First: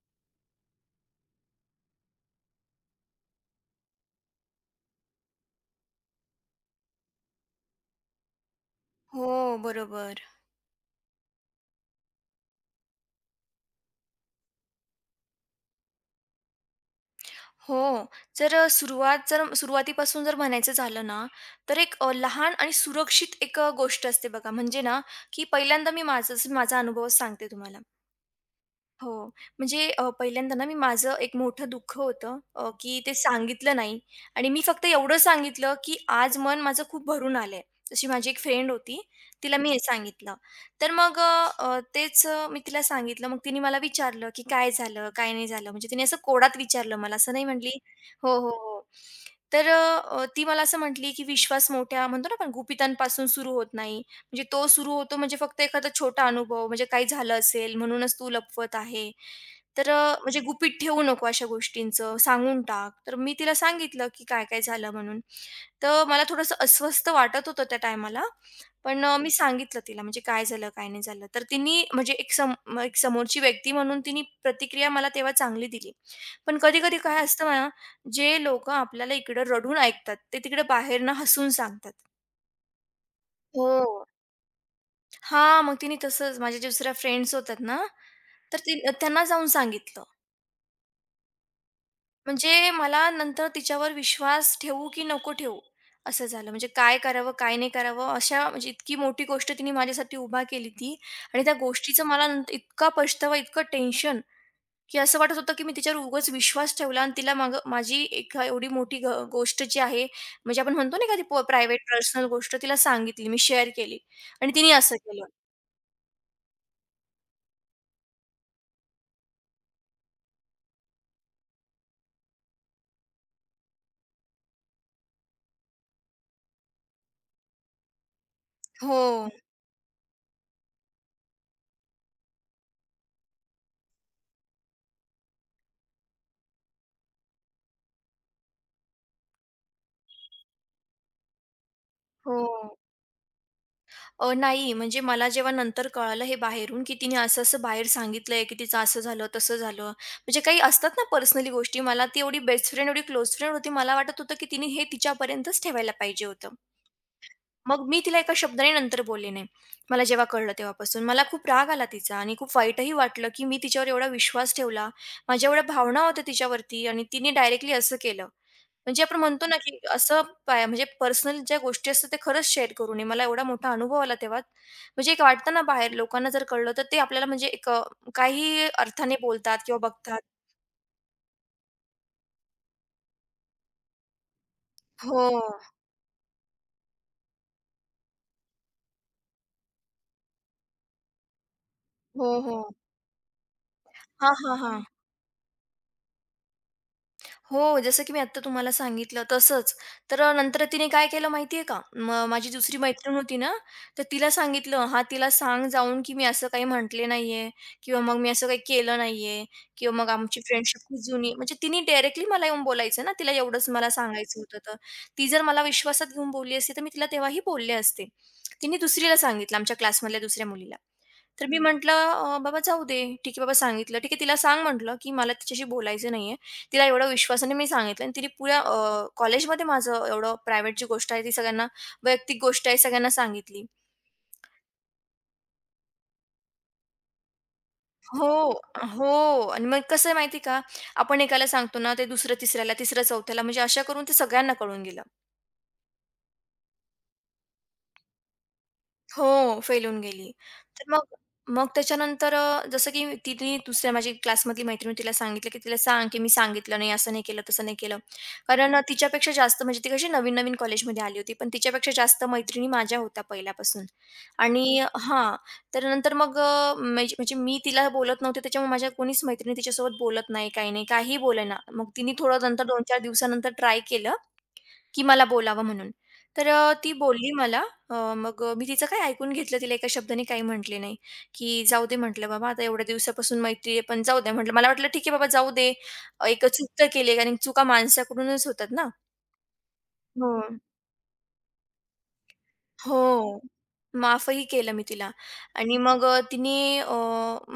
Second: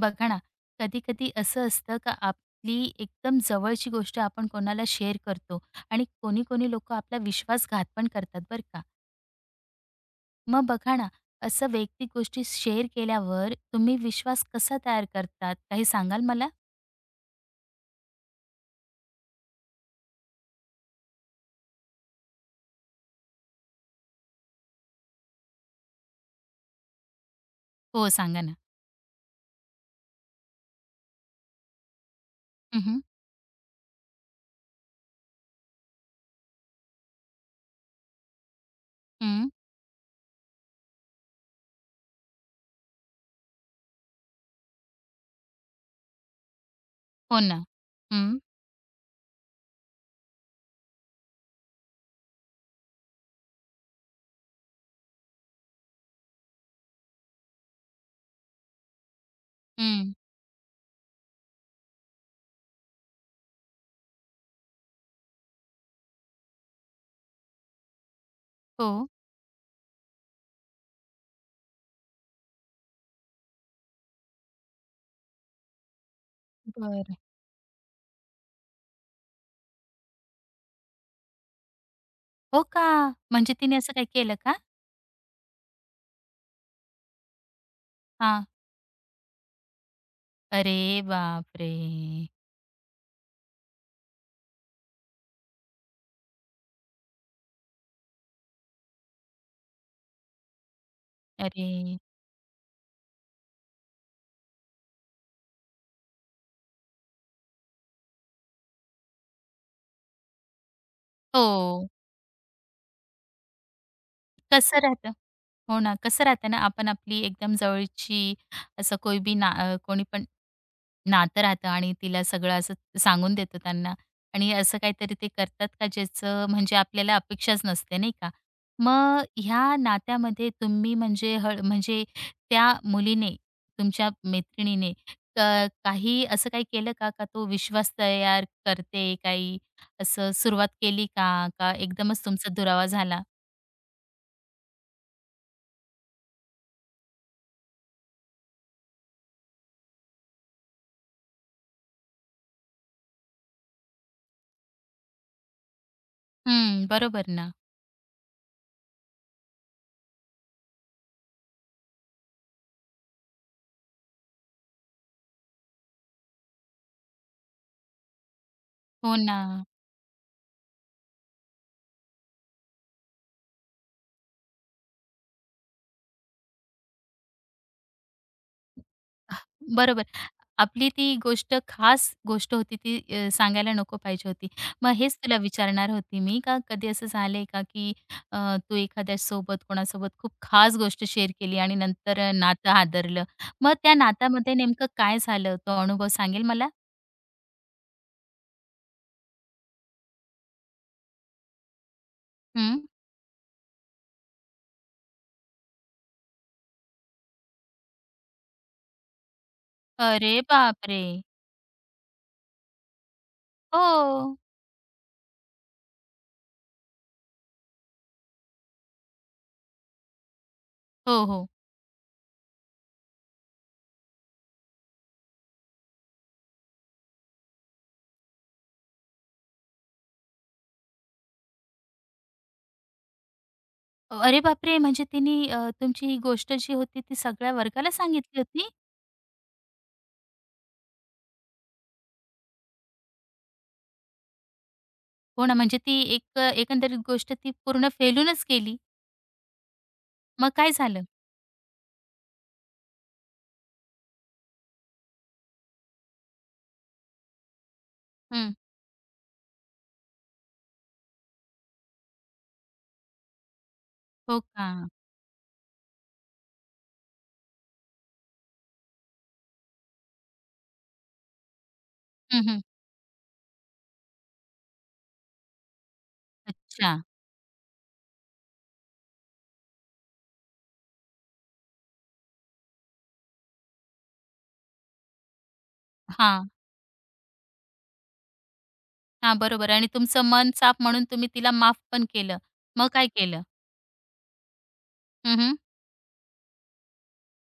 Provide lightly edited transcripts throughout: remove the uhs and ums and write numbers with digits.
बघा ना, कधी-कधी असं असतं का आपली एकदम जवळची गोष्ट आपण कोणाला शेअर करतो आणि कोणी-कोणी लोकं आपला विश्वासघात पण करतात बरं का. हो, बरोबर. मग बघा ना, असं वैयक्तिक गोष्टी शेअर केल्यावर तुम्ही विश्वास कसा तयार करतात? काही सांगाल मला? हो. सुरुवात जर सुरुवातीपासून म्हणायचं झालं ना, तर एक लहान आणि सुरक्षित एक गोष्ट असते बघा. म्हणजे ना, की पहिल्यांदा मी माझा अनुभव सांगते तुम्हाला. हो, सांगा ना. हो. म्हणजे पहिल्यांदा ना मी माझं एक मोठं दुःख होतं हं, की हं. ते सांगितलं नाही आणि मी फक्त एवढं सांगितलं, की आज मन माझं खूप भरून आलंय. तशी माझी एक फ्रेंड होती, तिला मी हे सांगितलं. तर मग अ, अ, तेच अ, मी तिला सांगितलं. मग तिने मला विचारलं, की "काय झालं? काय नाही झालं?" म्हणजे तिने असं कोडात विचारलं मला, असं हो नाही ना. म्हटली. हं, "हो, हो, हो." तर ती मला असं म्हटली, की "विश्वास मोठ्या म्हणतो ना आपण गुपितांपासून सुरू होत नाही. म्हणजे तो सुरू होतो म्हणजे फक्त एखादा छोटा अनुभव म्हणजे काही झालं असेल म्हणूनच तू लपवत आहे. तर हं. म्हणजे गुपित ठेवू नको अशा गोष्टींचं, सांगून टाक. तर मी तिला सांगितलं, की काय-काय झालं म्हणून. तर मला थोडंसं अस्वस्थ वाटत होतं त्या टायमाला. हो. पण मी सांगितलं तिला म्हणजे काय झालं, काय नाही झालं. तर तिनी म्हणजे एक समोरची व्यक्ती म्हणून तिनी प्रतिक्रिया मला तेव्हा चांगली दिली. पण कधी-कधी बरं. काय असतं ना, जे लोकं आपल्याला इकडं रडून ऐकतात, ते तिकडे बाहेरनं हसून सांगतात. हो का? म्हणजे तिने असं हो. काही केलं का? हां, मग तिने तसंच माझ्या दुसऱ्या फ्रेंड्स होत्यात ना, हां. तर ती त्यांना जाऊन सांगितलं. अरे बापरे! म्हणजे मला नंतर तिच्यावर विश्वास ठेवू की नको ठेवू, असं झालं. म्हणजे काय करावं, काय नाही करावं, अशा म्हणजे इतकी मोठी गोष्ट तिने माझ्यासाठी उभा केली ती आणि त्या अरे! गोष्टीचं मला नंतर इतका पछतावा, इतकं टेन्शन, की असं वाटत होतं की मी तिच्यावर उगाच विश्वास ठेवला आणि तिला मागं माझी एक एवढी मोठी गोष्ट जी आहे, म्हणजे आपण म्हणतो ना एखादी प्रायव्हेट हो. पर्सनल गोष्ट तिला सांगितली, मी शेअर केली आणि तिने कसं असं राहतं? केलं. हो ना, कसं राहतं ना, आपण आपली एकदम जवळची असं कोई बी ना कोणी पण नातं राहतं आणि तिला सगळं असं सांगून देतो त्यांना आणि असं काहीतरी ते करतात का ज्याचं म्हणजे आपल्याला अपेक्षाच नसते, नाही का? मग हो, ह्या नात्यामध्ये तुम्ही म्हणजे हळ म्हणजे त्या मुलीने, तुमच्या मैत्रिणीने क काही असं काही केलं का, का तो विश्वास तयार करते, काही असं सुरुवात केली का? का एकदमच तुमचा हो. दुरावा झाला? नाही, म्हणजे मला जेव्हा नंतर कळालं हे बाहेरून, की तिने असं-असं बाहेर सांगितलंय, की तिचं असं झालं, तसं झालं. म्हणजे काही असतात ना पर्सनली गोष्टी. मला ती एवढी बेस्ट फ्रेंड, एवढी क्लोज फ्रेंड होती. मला वाटत होतं, की तिने हे तिच्यापर्यंतच ठेवायला पाहिजे होतं. हं, बरोबर ना. मग मी तिला एका शब्दाने नंतर बोलले नाही. मला जेव्हा कळलं तेव्हापासून. मला खूप राग आला तिचा आणि खूप वाईटही वाटलं, की मी तिच्यावर एवढा विश्वास ठेवला. माझ्या एवढ्या भावना होत्या तिच्यावरती आणि तिने डायरेक्टली असं केलं. म्हणजे हो आपण ना. म्हणतो ना, की असं म्हणजे पर्सनल ज्या गोष्टी असतात त्या खरंच शेअर करू नये. मला एवढा मोठा अनुभव आला तेव्हा. म्हणजे एक वाटतं ना बाहेर लोकांना जर कळलं तर ते आपल्याला म्हणजे एक काही अर्थाने बोलतात किंवा बरोबर. बघतात. आपली ती गोष्ट खास गोष्ट होती ती सांगायला नको पाहिजे होती. मग हेच हो. तुला विचारणार होती मी का कधी असं झालंय का, की तू एखाद्यासोबत कोणासोबत खूप खास गोष्ट शेअर केली आणि नंतर हो, हो. नातं हादरलं. मग त्या हां, नात्यामध्ये हां, हां. नेमकं काय झालं? तो अनुभव सांगेल मला? हो, जसं की मी आत्ता तुम्हाला सांगितलं तसंच. तर नंतर तिने काय केलं माहिती आहे का? माझी दुसरी हं. मैत्रीण होती ना, तर तिला सांगितलं, "हां, तिला सांग जाऊन की मी असं काही म्हटले नाहीये किंवा मग मी असं काही केलं नाहीये किंवा मग अरे आमची फ्रेंडशिप खूप बापरे! जुनी" म्हणजे तिने डायरेक्टली मला येऊन बोलायचं ना, तिला एवढंच मला हो. सांगायचं होतं तर. ती जर मला विश्वासात घेऊन बोलली असती, तर मी तिला तेव्हाही बोलले असते. तिने दुसरीला सांगितलं, आमच्या क्लासमधल्या दुसऱ्या मुलीला. हो, तर हो. मी म्हटलं, बाबा जाऊ दे. ठीक आहे बाबा सांगितलं. ठीक आहे तिला सांग म्हटलं, की मला तिच्याशी बोलायचं नाहीये." तिला एवढं विश्वासाने मी सांगितलं आणि तिने पुऱ्या कॉलेजमध्ये माझं एवढं प्रायव्हेट जी गोष्ट आहे ती सगळ्यांना वैयक्तिक गोष्ट आहे सगळ्यांना सांगितली. अरे बापरे! म्हणजे तिने तुमची ही गोष्ट जी होती ती सगळ्या वर्गाला हो, सांगितली होती? हो आणि मग कसं आहे माहिती का? आपण एकाला सांगतो ना ते दुसरं तिसऱ्याला, तिसरं चौथ्याला म्हणजे अशा करून ते सगळ्यांना कळून गेलं. हो ना, म्हणजे ती एक एकंदरीत गोष्ट ती पूर्ण फेलूनच गेली. हो, फैलून गेली. मग काय तर झालं? मग मग त्याच्यानंतर जसं की तिने दुसऱ्या माझी क्लासमधली मैत्रीण होती, तिला सांगितलं, की तिला सांग, की "मी सांगितलं नाही, असं नाही केलं, तसं नाही केलं." हं. कारण तिच्यापेक्षा जास्त म्हणजे ती कशी नवीन-नवीन कॉलेजमध्ये आली होती, पण तिच्यापेक्षा जास्त मैत्रिणी माझ्या होत्या पहिल्यापासून. हो का? आणि हां, तर नंतर मग म्हणजे म्हणजे मी तिला बोलत नव्हते, त्याच्यामुळे माझ्या कोणीच मैत्रिणी तिच्यासोबत बोलत नाही, काही नाही, काहीही बोलेना. मग तिने हं, थोडं हं. नंतर 2-4 दिवसानंतर ट्राय केलं. की मला बोलावं म्हणून. तर ती अच्छा. बोलली मला. मी तिचं काही ऐकून घेतलं. तिला एका शब्दाने काही म्हटले नाही, की जाऊ दे म्हटलं बाबा आता एवढ्या दिवसापासून मैत्री आहे, पण जाऊ द्या म्हटलं. मला वाटलं ठीक आहे बाबा जाऊ दे. एक हां. चूक तर केली कारण चुका माणसाकडूनच होतात ना. हां, बरोबर आणि तुमचं हो. मन साफ म्हणून तुम्ही तिला माफ पण केलं. मग काय हो. केलं? माफही केलं मी तिला हं, हं. आणि मग अ,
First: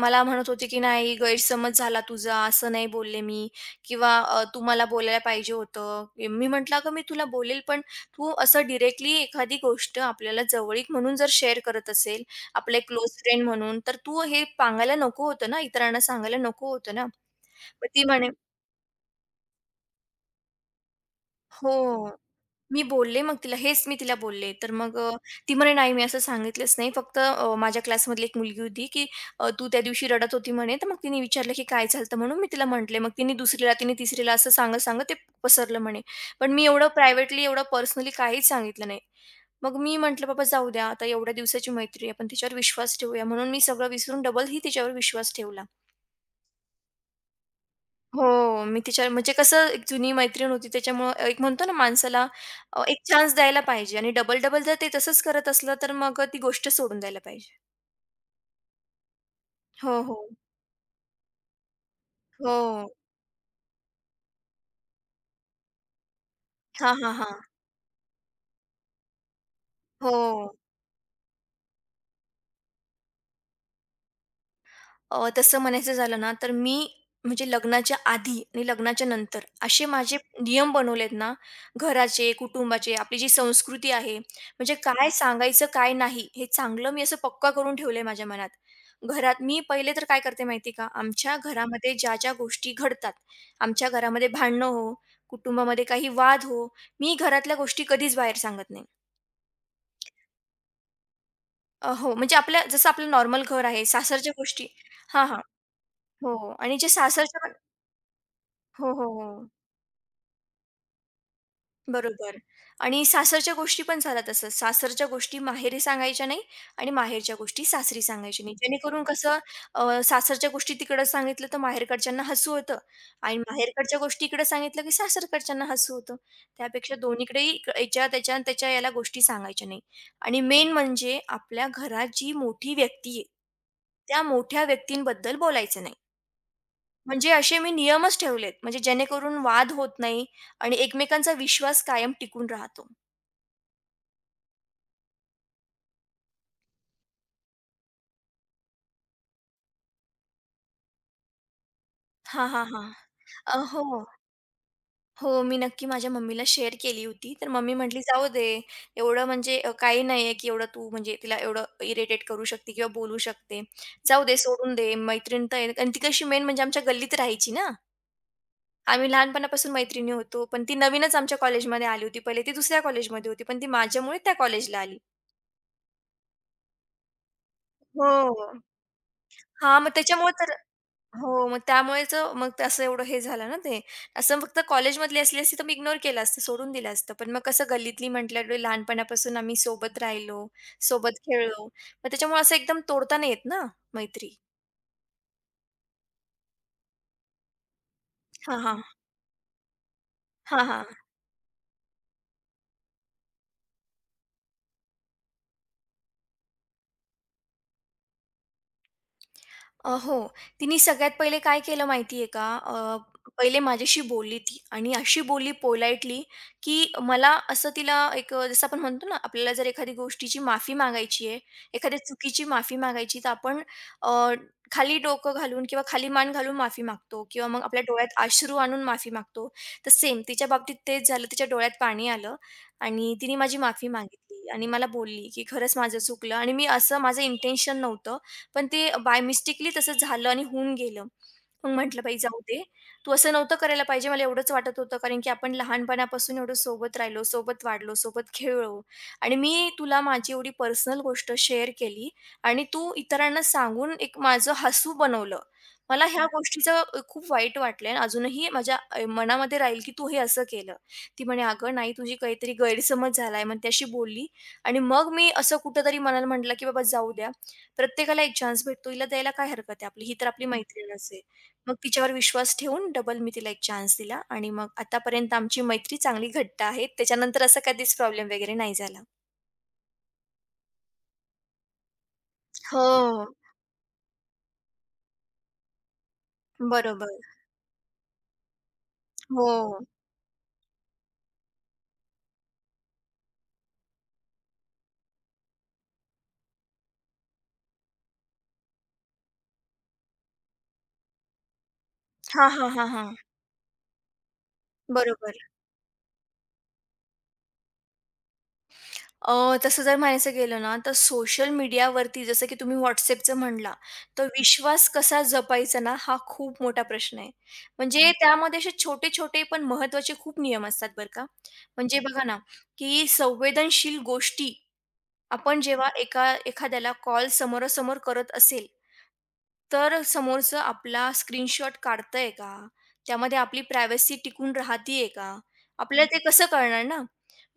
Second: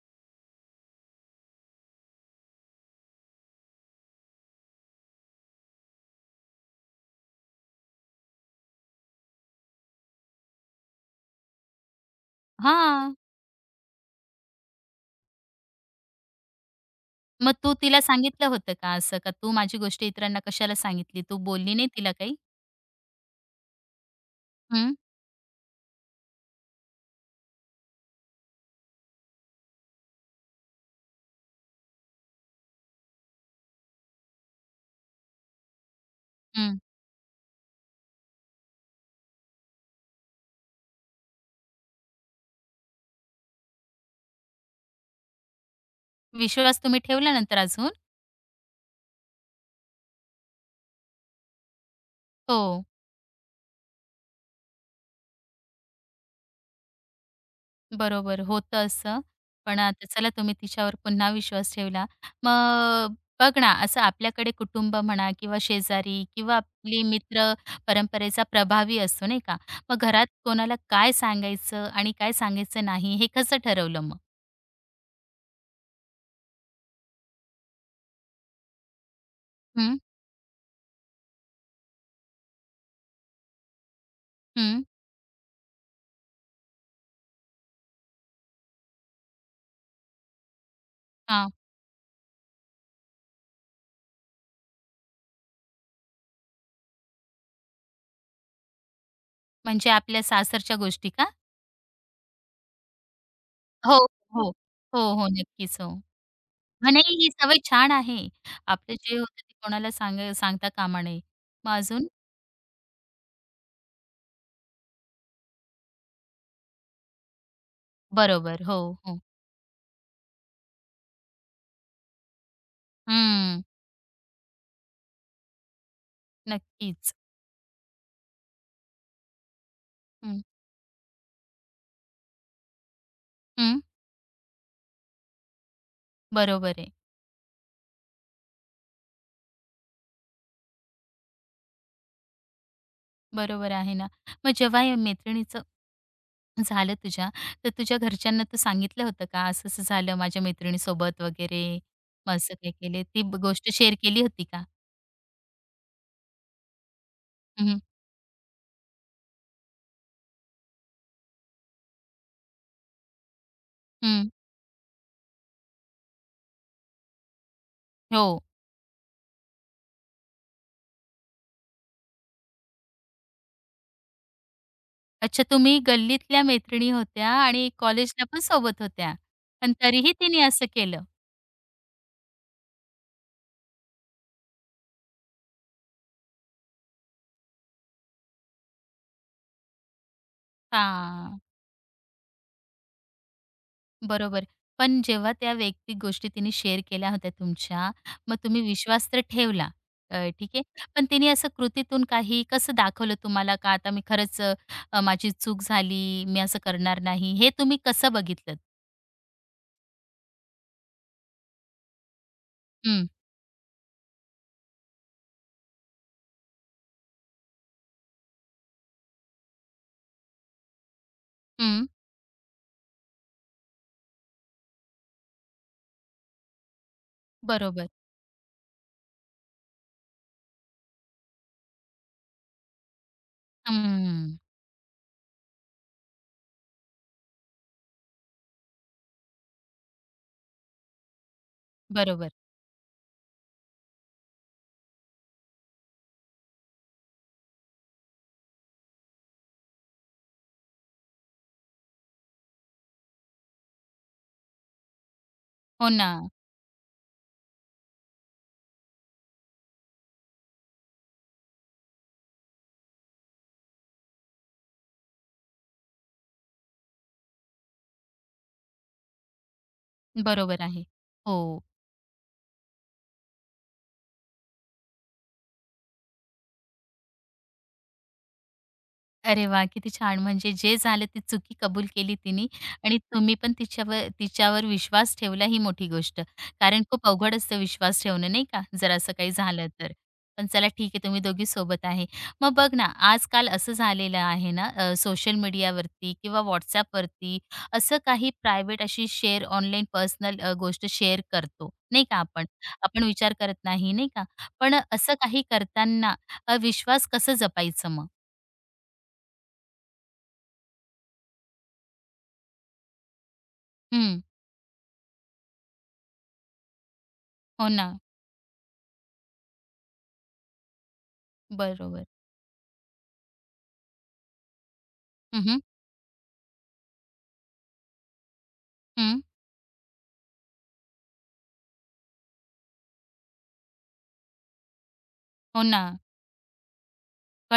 मला म्हणत होती, की "नाही गैरसमज झाला तुझा, असं नाही बोलले मी" किंवा "तू मला बोलायला पाहिजे होतं." मी म्हटलं, "अगं मी तुला बोलेल, पण तू असं डायरेक्टली एखादी गोष्ट आपल्याला जवळीक म्हणून जर शेअर करत असेल, आपले हां. क्लोज फ्रेंड म्हणून, तर तू हे सांगायला नको होतं ना, इतरांना सांगायला नको होतं ना." मग तू मग तिला ती म्हणे सांगितलं होतं का असं का तू माझी गोष्ट इतरांना कशाला सांगितली? तू बोलली नाही तिला हो. काही? मी बोलले मग तिला, हेच मी तिला बोलले. तर हं, मग ती म्हणे, "नाही, मी असं सांगितलंच नाही. फक्त माझ्या क्लासमधली एक मुलगी होती, की तू त्या दिवशी रडत होती म्हणे, तर मग तिने विचारलं, की काय झालं होतं?" म्हणून मी तिला म्हटले. मग तिने दुसरीला, तिने तिसरीला असं सांगत-सांगत ते पसरलं म्हणे. पण मी हं. एवढं प्रायव्हेटली, एवढं पर्सनली काहीच सांगितलं नाही. मग मी म्हटलं, "बाबा जाऊ द्या, आता एवढ्या दिवसाची मैत्री आहे, आपण तिच्यावर विश्वास ठेवूया." म्हणून मी सगळं विसरून डबल ही तिच्यावर विश्वास ठेवला. विश्वास तुम्ही ठेवला नंतर अजून? हो, मी तिच्या म्हणजे कसं एक जुनी मैत्रीण होती त्याच्यामुळं एक म्हणतो ना माणसाला हो. एक चान्स द्यायला पाहिजे आणि डबल-डबल जर ते तसंच करत असलं तर मग ती गोष्ट सोडून द्यायला पाहिजे. बरोबर, होतं असं. पण हो, आता हो. चला तुम्ही तिच्यावर पुन्हा विश्वास ठेवला. हो. मग बघ ना, असं आपल्याकडे कुटुंब म्हणा किंवा शेजारी किंवा हा, आपले हा, हां. मित्र परंपरेचा प्रभावी असतो, नाही का? मग घरात हो. कोणाला काय सांगायचं आणि काय सांगायचं नाही, हे कसं ठरवलं मग? तसं म्हणायचं झालं ना, तर मी म्हणजे लग्नाच्या आधी आणि लग्नाच्या नंतर असे हं, माझे नियम बनवलेत ना, घराचे, कुटुंबाचे, आपली जी संस्कृती आहे, म्हणजे हं. काय सांगायचं, काय नाही, हे चांगलं मी असं पक्का करून ठेवलंय माझ्या मनात. घरात मी पहिले तर काय करते माहिती का, आमच्या हां, घरामध्ये ज्या-ज्या गोष्टी घडतात, आमच्या घरामध्ये भांडणं हो, कुटुंबामध्ये काही वाद हो, मी घरातल्या गोष्टी कधीच बाहेर सांगत नाही. म्हणजे आपल्या सासरच्या गोष्टी का? हो, म्हणजे आपल्या जसं आपलं नॉर्मल घर आहे, हो, सासरच्या हो. गोष्टी. हो, हां, हो. हां. नक्कीच, हो. हो आणि जे हां, नाही ही सासरच्या. सवय छान आहे. हो, आपलं हो, जे हो. होतं ते कोणाला सांगता कामा नये. मग अजून? बरोबर आणि सासरच्या गोष्टी पण झाल्या तसंच. सासरच्या गोष्टी माहेरी सांगायच्या नाही आणि माहेरच्या गोष्टी सासरी सांगायच्या नाही. बरोबर. हो, जेणेकरून हो. कसं सासरच्या गोष्टी तिकडं सांगितलं तर माहेरकडच्यांना हसू होतं आणि हं. माहेरकडच्या गोष्टी इकडं सांगितलं की सासरकडच्यांना हसू होतं. त्यापेक्षा नक्कीच. दोन्हीकडेही याच्या त्याच्या त्याच्या याला गोष्टी सांगायच्या नाही आणि हं, मेन म्हणजे आपल्या घरात जी मोठी व्यक्ती आहे, हं. त्या मोठ्या व्यक्तींबद्दल बोलायचं नाही. बरोबर आहे. म्हणजे असे मी नियमच ठेवलेत, म्हणजे जेणेकरून वाद होत नाही आणि एकमेकांचा विश्वास कायम टिकून राहतो. बरोबर आहे ना. मग जेव्हा या मैत्रिणीचं झालं तुझ्या, तर तुझ्या घरच्यांना तू सांगितलं होतं का, असं-असं झालं माझ्या मैत्रिणीसोबत वगैरे? मग हां, असं हां, काय हां. केले? गोष्ट हो. शेअर केली होती का? हो, मी नक्की माझ्या मम्मीला शेअर केली होती. तर हं, मम्मी हं. म्हटली, "जाऊ दे, एवढं म्हणजे काही नाहीये, की एवढं तू म्हणजे तिला एवढं इरिटेट करू शकते किंवा बोलू शकते. जाऊ हं. दे, सोडून दे, मैत्रीण तर आहे." आणि ती कशी मेन म्हणजे आमच्या गल्लीत राहायची ना. हो. आम्ही लहानपणापासून मैत्रिणी होतो. पण ती नवीनच आमच्या कॉलेजमध्ये आली होती. पहिले ती दुसऱ्या कॉलेजमध्ये होती, पण ती माझ्यामुळे त्या कॉलेजला आली. अच्छा तुम्ही गल्लीतल्या मैत्रिणी होत्या आणि कॉलेजला पण हो. सोबत होत्या. पण हां, मग तरीही त्याच्यामुळे तिने तर असं केलं. हो, मग त्यामुळेच मग ते असं एवढं हे झालं ना ते. असं फक्त कॉलेजमधली असली असती तर मी इग्नोर केलं असतं, सोडून दिलं असतं. पण मग कसं गल्लीतली म्हटल्यावर लहानपणापासून आम्ही सोबत राहिलो, सोबत हां. खेळलो. मग त्याच्यामुळे असं एकदम तोडता नाही येत ना मैत्री. बरोबर. पण जेव्हा त्या वैयक्तिक गोष्टी तिने शेअर केल्या होत्या तुमच्या, मग हां, तुम्ही हां. विश्वास तर ठेवला. ठीक आहे. हां, हां. पण तिने असं कृतीतून काही कसं दाखवलं तुम्हाला का आता मी खरंच माझी चूक झाली, मी असं करणार नाही, हे तुम्ही कसं बघितलंत? हो. तिने सगळ्यात पहिले काय केलं माहिती आहे का? हं, पहिले माझ्याशी बोलली ती आणि अशी बोलली पोलाइटली, की मला असं तिला एक जसं आपण म्हणतो ना, आपल्याला जर एखादी गोष्टीची माफी मागायची आहे, हं. एखाद्या चुकीची माफी मागायची, तर आपण अ, खाली डोकं घालून किंवा खाली मान घालून माफी मागतो किंवा मग आपल्या बरोबर. डोळ्यात अश्रू आणून माफी मागतो. तर सेम तिच्या बाबतीत तेच झालं. तिच्या डोळ्यात पाणी आलं आणि तिने माझी माफी हं, मागितली आणि मला बोलली, की "खरंच माझं चुकलं आणि मी असं माझं इंटेन्शन नव्हतं." पण ते बाय मिस्टेकली तसं झालं आणि होऊन गेलं. मग म्हटलं, "बाई बरोबर. जाऊ दे. तू असं नव्हतं करायला पाहिजे." मला एवढंच वाटत होतं, कारण की आपण लहानपणापासून एवढं सोबत राहिलो, सोबत वाढलो, सोबत खेळलो आणि मी तुला माझी एवढी पर्सनल गोष्ट शेअर केली आणि तू इतरांना सांगून एक माझं हसू बनवलं. हो मला ना. ह्या गोष्टीचं खूप वाईट वाटलं आणि अजूनही माझ्या मनामध्ये राहील की तू हे असं केलं. ती म्हणे, "अगं नाही, तुझी काहीतरी गैरसमज झालाय." मग त्याशी बोलली आणि मग मी असं कुठेतरी मनाला म्हटलं, की "बाबा जाऊ द्या." प्रत्येकाला एक चान्स भेटतो, हिला द्यायला काय हरकत आहे आपली? ही तर आपली बरोबर आहे. मैत्रीणच आहे. हो. मग तिच्यावर विश्वास ठेवून डबल मी तिला एक चान्स दिला आणि मग आतापर्यंत आमची मैत्री चांगली घट्ट आहे. त्याच्यानंतर असा कधीच प्रॉब्लेम वगैरे नाही झाला. अरे वाह! किती छान. म्हणजे जे झालं ती चुकी कबूल केली तिने आणि हो. तुम्ही पण तिच्यावर तिच्यावर विश्वास ठेवला ही मोठी गोष्ट. कारण खूप बरोबर. अवघड असतं विश्वास ठेवणं नाही का? जर असं काही झालं हो. तर. पण चला ठीक आहे तुम्ही दोघी सोबत आहे. मग बघ ना, आजकाल असं झालेलं आहे ना सोशल मीडियावरती किंवा WhatsAppवरती असं काही प्रायव्हेट अशी शेअर ऑनलाईन पर्सनल गोष्ट शेअर करतो, नाही का आपण. हां, हां, हां, आपण हां. विचार करत नाही, नाही का? पण असं बरोबर. काही करताना विश्वास कसं जपायचं मग? तसं जर म्हणायचं गेलं ना, तर सोशल मीडियावरती जसं की तुम्ही WhatsAppचं म्हणला, हं. तर विश्वास कसा जपायचा ना, हा खूप मोठा प्रश्न आहे. हो ना. म्हणजे हं. त्यामध्ये असे छोटे-छोटे पण महत्त्वाचे खूप नियम असतात बरं का. म्हणजे बरोबर. बघा ना, की संवेदनशील गोष्टी हं, आपण हं. जेव्हा एका एखाद्याला कॉल समोरासमोर करत असेल, तर समोरचं आपला स्क्रीनशॉट काढतंय का? त्यामध्ये आपली प्रायव्हसी टिकून राहतीये का? हो ना. आपल्याला ते कसं कळणार ना?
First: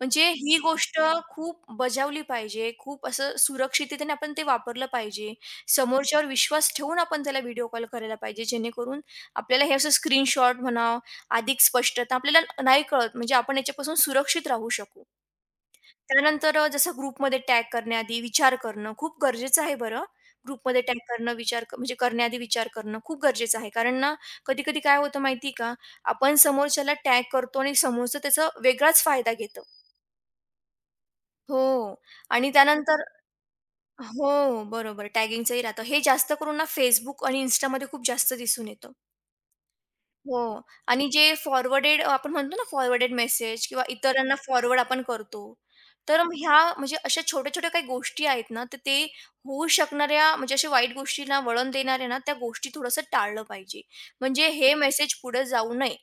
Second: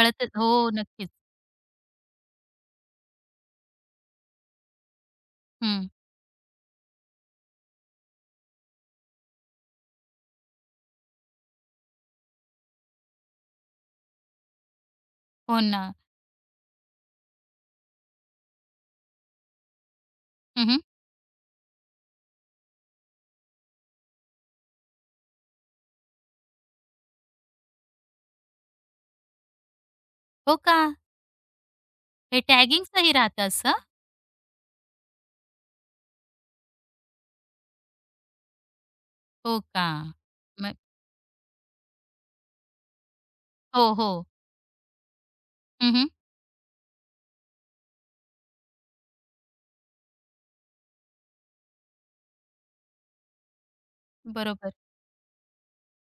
म्हणजे हो, ही गोष्ट नक्कीच. खूप बजावली पाहिजे. खूप असं सुरक्षिततेने आपण ते वापरलं पाहिजे. हं. समोरच्यावर विश्वास ठेवून आपण त्याला व्हिडिओ कॉल करायला पाहिजे. जेणेकरून आपल्याला हे असं स्क्रीनशॉट म्हणा, अधिक स्पष्टता आपल्याला नाही कळत. म्हणजे आपण याच्यापासून सुरक्षित राहू शकू. हो ना. त्यानंतर जसं ग्रुपमध्ये टॅग करण्याआधी विचार करणं खूप गरजेचं आहे बरं. हं, ग्रुपमध्ये टॅग करणं विचार क म्हणजे करण्याआधी विचार करणं खूप गरजेचं आहे. कारण ना कधी-कधी काय होतं माहिती का, आपण समोरच्याला टॅग करतो आणि समोरचं त्याचा वेगळाच फायदा घेतं. हो का? हो हे आणि त्यानंतर टॅगिंगचंही राहतं असं? हो, बरोबर टॅगिंगचंही राहतं. हे जास्त करून ना Facebook आणि Instaमध्ये खूप जास्त दिसून येतं. हो का? हो मग आणि जे फॉरवर्डेड आपण म्हणतो ना फॉरवर्डेड मेसेज किंवा हो, हो. इतरांना फॉरवर्ड आपण करतो. हं, तर मग ह्या म्हणजे अशा छोट्या-छोट्या काही गोष्टी आहेत ना, तर ते होऊ शकणाऱ्या म्हणजे अशा वाईट गोष्टींना वळण देणाऱ्या ना, त्या गोष्टी थोडंसं टाळलं पाहिजे. म्हणजे हे बरोबर. मेसेज पुढे जाऊ नये,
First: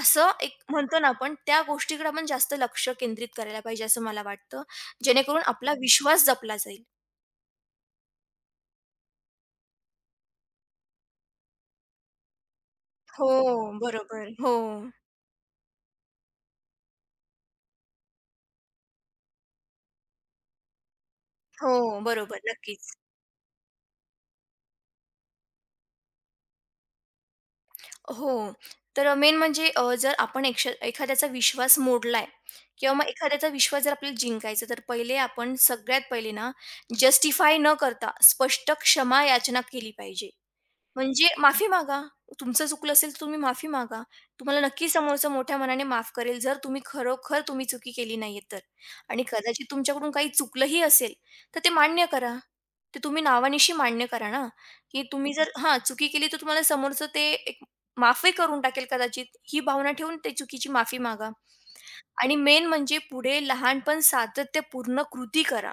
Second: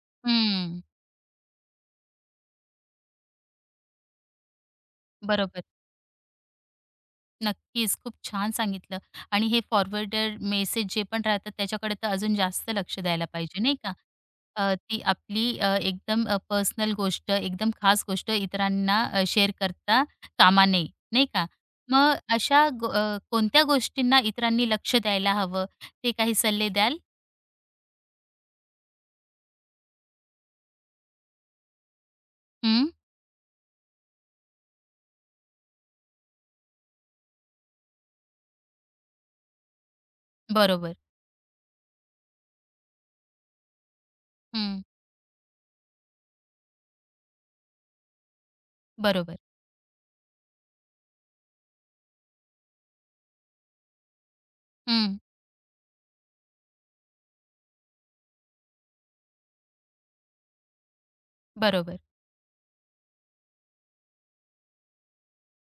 असं एक हं. म्हणतो ना आपण त्या गोष्टीकडे आपण जास्त लक्ष केंद्रित करायला पाहिजे असं मला वाटतं. जेणेकरून बरोबर. आपला विश्वास जपला जाईल. नक्कीच. खूप छान सांगितलं आणि हे फॉरवर्डेड मेसेज जे पण राहतात त्याच्याकडे तर अजून जास्त लक्ष द्यायला हो, पाहिजे नाही का? बरोबर. हो. ती आपली एकदम पर्सनल गोष्ट, एकदम खास गोष्ट इतरांना शेअर करता कामा नये, नाही का? हो, मग बरोबर. अशा गो नक्कीच. अ, कोणत्या गोष्टींना इतरांनी लक्ष द्यायला हवं, ते काही सल्ले द्याल? हो. तर मेन म्हणजे जर आपण एखाद्याचा विश्वास मोडलाय हं, किंवा मग एखाद्याचा विश्वास जर आपल्याला जिंकायचा, तर पहिले आपण सगळ्यात पहिले ना, जस्टिफाय न करता स्पष्ट क्षमा याचना केली पाहिजे. बरोबर. म्हणजे माफी मागा. तुमचं चुकलं असेल तर तुम्ही माफी मागा. तुम्हाला हं, नक्की समोरचा मोठ्या मनाने माफ करेल, जर तुम्ही खरोखर तुम्ही चुकी केली नाहीये तर. आणि बरोबर. कदाचित तुमच्याकडून काही चुकलंही असेल, तर ते मान्य करा. ते तुम्ही नावानिशी मान्य करा ना, की हं, तुम्ही जर हां, चुकी केली तर तुम्हाला समोरचं ते एक माफही करून टाकेल कदाचित, ही भावना ठेवून ते चुकीची माफी मागा. बरोबर. आणि मेन म्हणजे पुढे लहानपण सातत्यपूर्ण कृती करा.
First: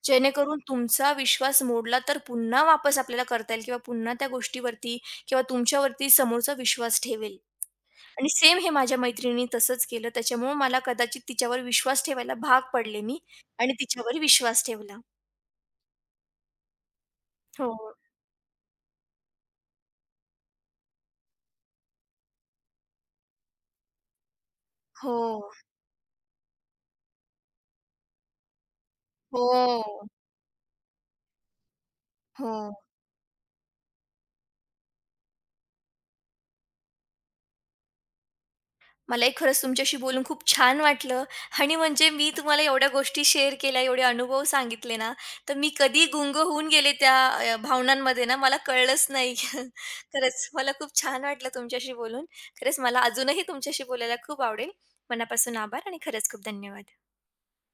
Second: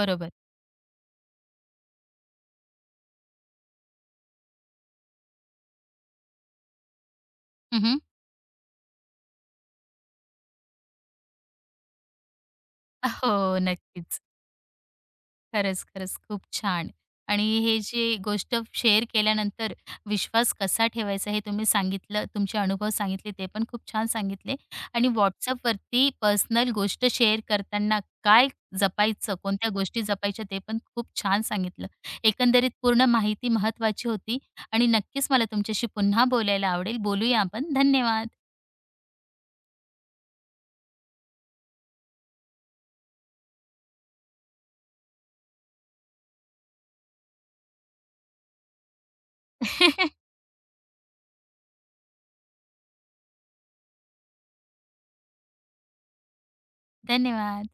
बरोबर. जेणेकरून तुमचा विश्वास मोडला तर पुन्हा वापस आपल्याला करता येईल किंवा पुन्हा त्या गोष्टीवरती किंवा तुमच्यावरती समोरचा विश्वास ठेवेल. हं, आणि सेम हे माझ्या मैत्रिणीने तसंच केलं. त्याच्यामुळं मला कदाचित तिच्यावर विश्वास ठेवायला भाग पडले मी हो, आणि तिच्यावर नक्कीच. विश्वास ठेवला. खरंच, खरंच. खूप छान. आणि हे हो. जे गोष्ट शेअर केल्यानंतर विश्वास कसा ठेवायचा हे तुम्ही सांगितलं. तुमचे अनुभव सांगितले ते पण खूप छान सांगितले. आणि हो. WhatsAppवरती पर्सनल गोष्ट शेअर करताना काय जपायचं, कोणत्या गोष्टी हो. जपायच्या ते पण खूप छान सांगितलं. हो. एकंदरीत पूर्ण माहिती महत्त्वाची होती आणि नक्कीच मला तुमच्याशी पुन्हा बोलायला आवडेल. बोलूया आपण. धन्यवाद. मलाही खरंच तुमच्याशी बोलून खूप छान वाटलं आणि म्हणजे मी तुम्हाला एवढ्या गोष्टी शेअर केल्या, एवढे अनुभव सांगितले ना, तर मी कधी गुंग होऊन गेले त्या भावनांमध्ये ना, मला कळलंच नाही. खरंच मला खूप छान वाटलं तुमच्याशी बोलून. खरंच मला अजूनही तुमच्याशी बोलायला खूप आवडेल. मनापासून आभार आणि खरंच खूप धन्यवाद. धन्यवाद.